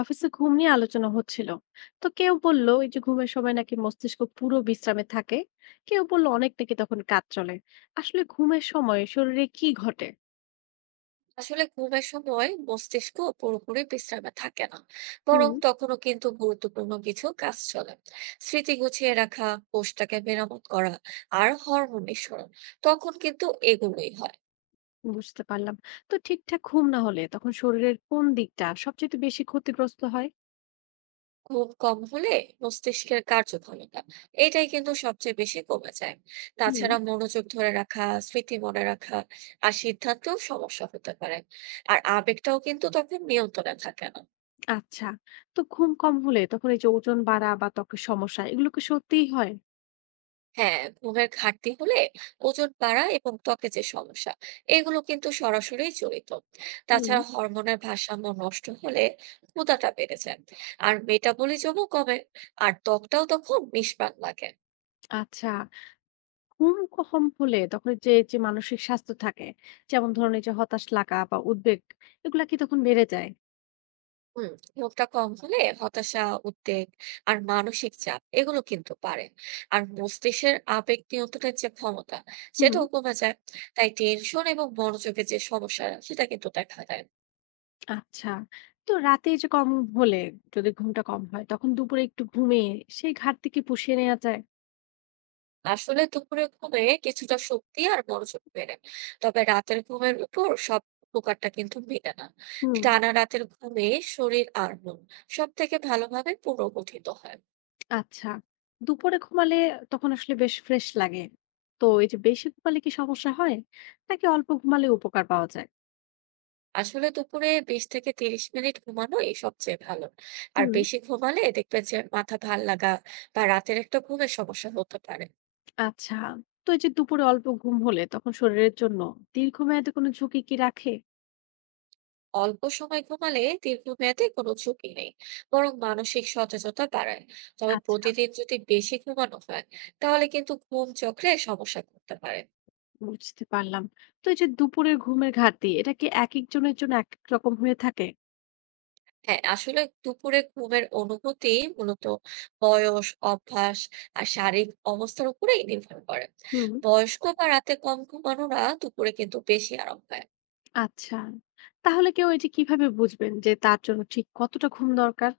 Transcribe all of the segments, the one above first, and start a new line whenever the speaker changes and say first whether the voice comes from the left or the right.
left: অফিসে ঘুম নিয়ে আলোচনা হচ্ছিল। তো কেউ বলল এই যে ঘুমের সময় নাকি মস্তিষ্ক পুরো বিশ্রামে থাকে, কেউ বলল অনেক নাকি তখন কাজ চলে। আসলে ঘুমের সময় শরীরে কি ঘটে?
right: আসলে ঘুমের সময় মস্তিষ্ক পুরোপুরি বিশ্রামে থাকে না।
left: হুম,
right: বরং তখনও কিন্তু গুরুত্বপূর্ণ কিছু কাজ চলে। স্মৃতি গুছিয়ে রাখা, কোষটাকে মেরামত করা, আর হরমোন নিঃসরণ তখন কিন্তু এগুলোই হয়।
left: বুঝতে পারলাম। তো ঠিকঠাক ঘুম না হলে তখন শরীরের কোন দিকটা সবচেয়ে বেশি ক্ষতিগ্রস্ত হয়?
right: ঘুম কম হলে মস্তিষ্কের কার্যক্ষমতা এটাই কিন্তু সবচেয়ে বেশি কমে যায়।
left: হুম,
right: তাছাড়া মনোযোগ ধরে রাখা, স্মৃতি মনে রাখা, আর সিদ্ধান্তেও সমস্যা হতে পারে। আর আবেগটাও কিন্তু তখন নিয়ন্ত্রণে থাকে না।
left: আচ্ছা। তো ঘুম কম হলে তখন এই যে ওজন বাড়া বা ত্বকের সমস্যা, এগুলো কি সত্যিই হয়?
right: হ্যাঁ, ঘুমের ঘাটতি হলে ওজন বাড়া এবং ত্বকে যে সমস্যা, এগুলো কিন্তু সরাসরি জড়িত।
left: হুম,
right: তাছাড়া হরমোনের ভারসাম্য নষ্ট হলে ক্ষুধাটা বেড়ে যায়, আর মেটাবলিজমও কমে, আর ত্বকটাও তখন নিষ্প্রাণ লাগে।
left: আচ্ছা। ঘুম কম হলে তখন যে যে মানসিক স্বাস্থ্য থাকে, যেমন ধরুন এই যে হতাশ লাগা বা উদ্বেগ, এগুলা কি তখন বেড়ে যায়?
right: হুম। ঘুমটা কম হলে হতাশা, উদ্বেগ আর মানসিক চাপ এগুলো কিন্তু পারে। আর মস্তিষ্কের আবেগ নিয়ন্ত্রণের যে ক্ষমতা,
left: হুম,
right: সেটাও কমে যায়। তাই টেনশন এবং মনোযোগের যে সমস্যা, সেটা কিন্তু দেখা দেয়।
left: আচ্ছা। তো রাতে এই যে কম হলে, যদি ঘুমটা কম হয় তখন দুপুরে একটু ঘুমিয়ে সেই ঘাটতি কি পুষিয়ে নেওয়া যায়?
right: আসলে দুপুরে ঘুমে কিছুটা শক্তি আর মনোযোগ ফেরে। তবে রাতের ঘুমের উপর সব উপকারটা কিন্তু মেলে না।
left: হুম,
right: টানা রাতের ঘুমে শরীর আর মন সব থেকে ভালোভাবে পুনর্গঠিত হয়।
left: আচ্ছা। দুপুরে ঘুমালে তখন আসলে বেশ ফ্রেশ লাগে। তো এই যে বেশি ঘুমালে কি সমস্যা হয়, নাকি অল্প ঘুমালে উপকার পাওয়া যায়?
right: আসলে দুপুরে 20 থেকে 30 মিনিট ঘুমানোই সবচেয়ে ভালো। আর
left: হুম,
right: বেশি ঘুমালে দেখবেন যে মাথা ভাল লাগা বা রাতের একটা ঘুমের সমস্যা হতে পারে।
left: আচ্ছা। তো এই যে দুপুরে অল্প ঘুম হলে তখন শরীরের জন্য দীর্ঘমেয়াদে কোনো ঝুঁকি কি রাখে?
right: অল্প সময় ঘুমালে দীর্ঘমেয়াদে কোনো ঝুঁকি নেই, বরং মানসিক সচেতনতা বাড়ায়। তবে
left: আচ্ছা,
right: প্রতিদিন যদি বেশি ঘুমানো হয়, তাহলে কিন্তু ঘুম চক্রে সমস্যা করতে পারে।
left: বুঝতে পারলাম। তো এই যে দুপুরের ঘুমের ঘাটতি, এটা কি একেকজনের জন্য একেক রকম হয়ে থাকে?
right: হ্যাঁ, আসলে দুপুরে ঘুমের অনুভূতি মূলত বয়স, অভ্যাস আর শারীরিক অবস্থার উপরেই নির্ভর করে।
left: হুম,
right: বয়স্ক বা রাতে কম ঘুমানোরা দুপুরে কিন্তু বেশি আরাম পায়।
left: আচ্ছা। তাহলে কেউ এই যে কিভাবে বুঝবেন যে তার জন্য ঠিক কতটা ঘুম দরকার?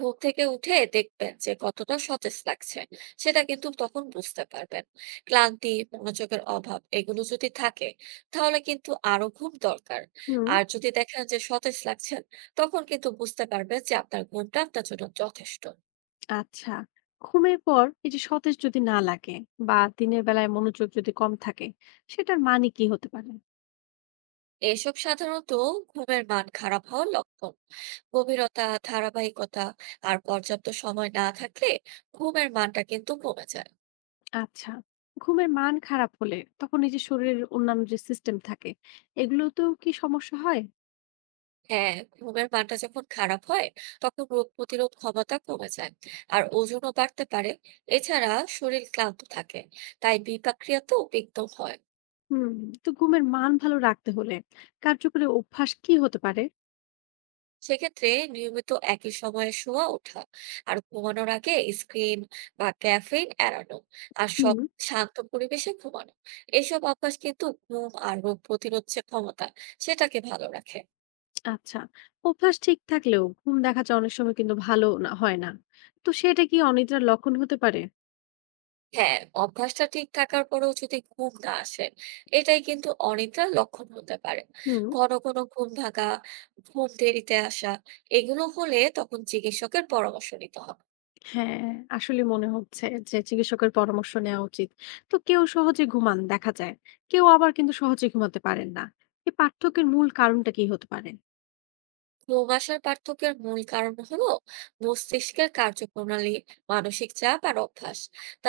right: ঘুম থেকে উঠে দেখবেন যে কতটা সতেজ লাগছে, সেটা কিন্তু তখন বুঝতে পারবেন। ক্লান্তি, মনোযোগের অভাব এগুলো যদি থাকে, তাহলে কিন্তু আরো ঘুম দরকার।
left: হুম,
right: আর যদি দেখেন যে সতেজ লাগছেন, তখন কিন্তু বুঝতে পারবেন যে আপনার ঘুমটা আপনার জন্য যথেষ্ট।
left: আচ্ছা। ঘুমের পর এই যে সতেজ যদি না লাগে, বা দিনের বেলায় মনোযোগ যদি কম থাকে, সেটার মানে কি হতে পারে?
right: এসব সাধারণত ঘুমের মান খারাপ হওয়ার লক্ষণ। গভীরতা, ধারাবাহিকতা আর পর্যাপ্ত সময় না থাকলে ঘুমের মানটা কিন্তু কমে যায়।
left: আচ্ছা। ঘুমের মান খারাপ হলে তখন এই যে শরীরের অন্যান্য যে সিস্টেম থাকে, এগুলোতেও কি সমস্যা হয়?
right: হ্যাঁ, ঘুমের মানটা যখন খারাপ হয়, তখন রোগ প্রতিরোধ ক্ষমতা কমে যায় আর ওজনও বাড়তে পারে। এছাড়া শরীর ক্লান্ত থাকে, তাই বিপাকক্রিয়াতেও বিঘ্ন হয়।
left: হুম। তো ঘুমের মান ভালো রাখতে হলে কার্যকরী অভ্যাস কি হতে পারে?
right: সেক্ষেত্রে নিয়মিত একই সময়ে শোয়া ওঠা, আর ঘুমানোর আগে স্ক্রিন বা ক্যাফেইন এড়ানো, আর
left: হুম,
right: সব শান্ত পরিবেশে ঘুমানো, এইসব অভ্যাস কিন্তু ঘুম আর রোগ প্রতিরোধ যে ক্ষমতা, সেটাকে ভালো রাখে।
left: আচ্ছা। অভ্যাস ঠিক থাকলেও ঘুম দেখা যায় অনেক সময় কিন্তু ভালো না হয় না। তো সেটা কি অনিদ্রার লক্ষণ হতে পারে?
right: হ্যাঁ, অভ্যাসটা ঠিক থাকার পরেও যদি ঘুম না আসে, এটাই কিন্তু অনিদ্রার লক্ষণ হতে পারে।
left: হুম,
right: ঘন ঘন ঘুম ভাঙা, ঘুম দেরিতে আসা, এগুলো হলে তখন চিকিৎসকের পরামর্শ নিতে হবে।
left: হ্যাঁ। আসলে মনে হচ্ছে যে চিকিৎসকের পরামর্শ নেওয়া উচিত। তো কেউ সহজে ঘুমান দেখা যায়, কেউ আবার কিন্তু সহজে ঘুমাতে পারেন না। এই পার্থক্যের মূল কারণটা কি হতে পারে?
right: ঘুম আসার পার্থক্যের মূল কারণ হলো মস্তিষ্কের কার্যপ্রণালী, মানসিক চাপ আর অভ্যাস।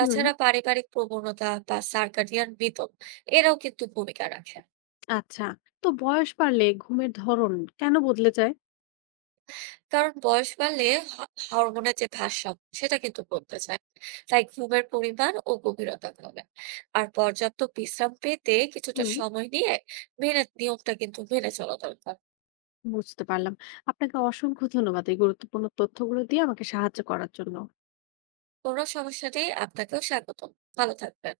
left: হুম,
right: পারিবারিক প্রবণতা বা সার্কাডিয়ান রিদম এরাও কিন্তু ভূমিকা রাখে।
left: আচ্ছা। তো বয়স বাড়লে ঘুমের ধরন কেন বদলে যায়?
right: কারণ বয়স বাড়লে হ হরমোনের যে ভারসাম্য সেটা কিন্তু বদলে যায়। তাই ঘুমের পরিমাণ ও গভীরতা কমে। আর পর্যাপ্ত বিশ্রাম পেতে কিছুটা
left: হুম,
right: সময় নিয়ে নিয়মটা কিন্তু মেনে চলা দরকার।
left: বুঝতে পারলাম। আপনাকে অসংখ্য ধন্যবাদ এই গুরুত্বপূর্ণ তথ্যগুলো দিয়ে আমাকে সাহায্য করার জন্য।
right: কোনো সমস্যা নেই। আপনাকেও স্বাগতম। ভালো থাকবেন।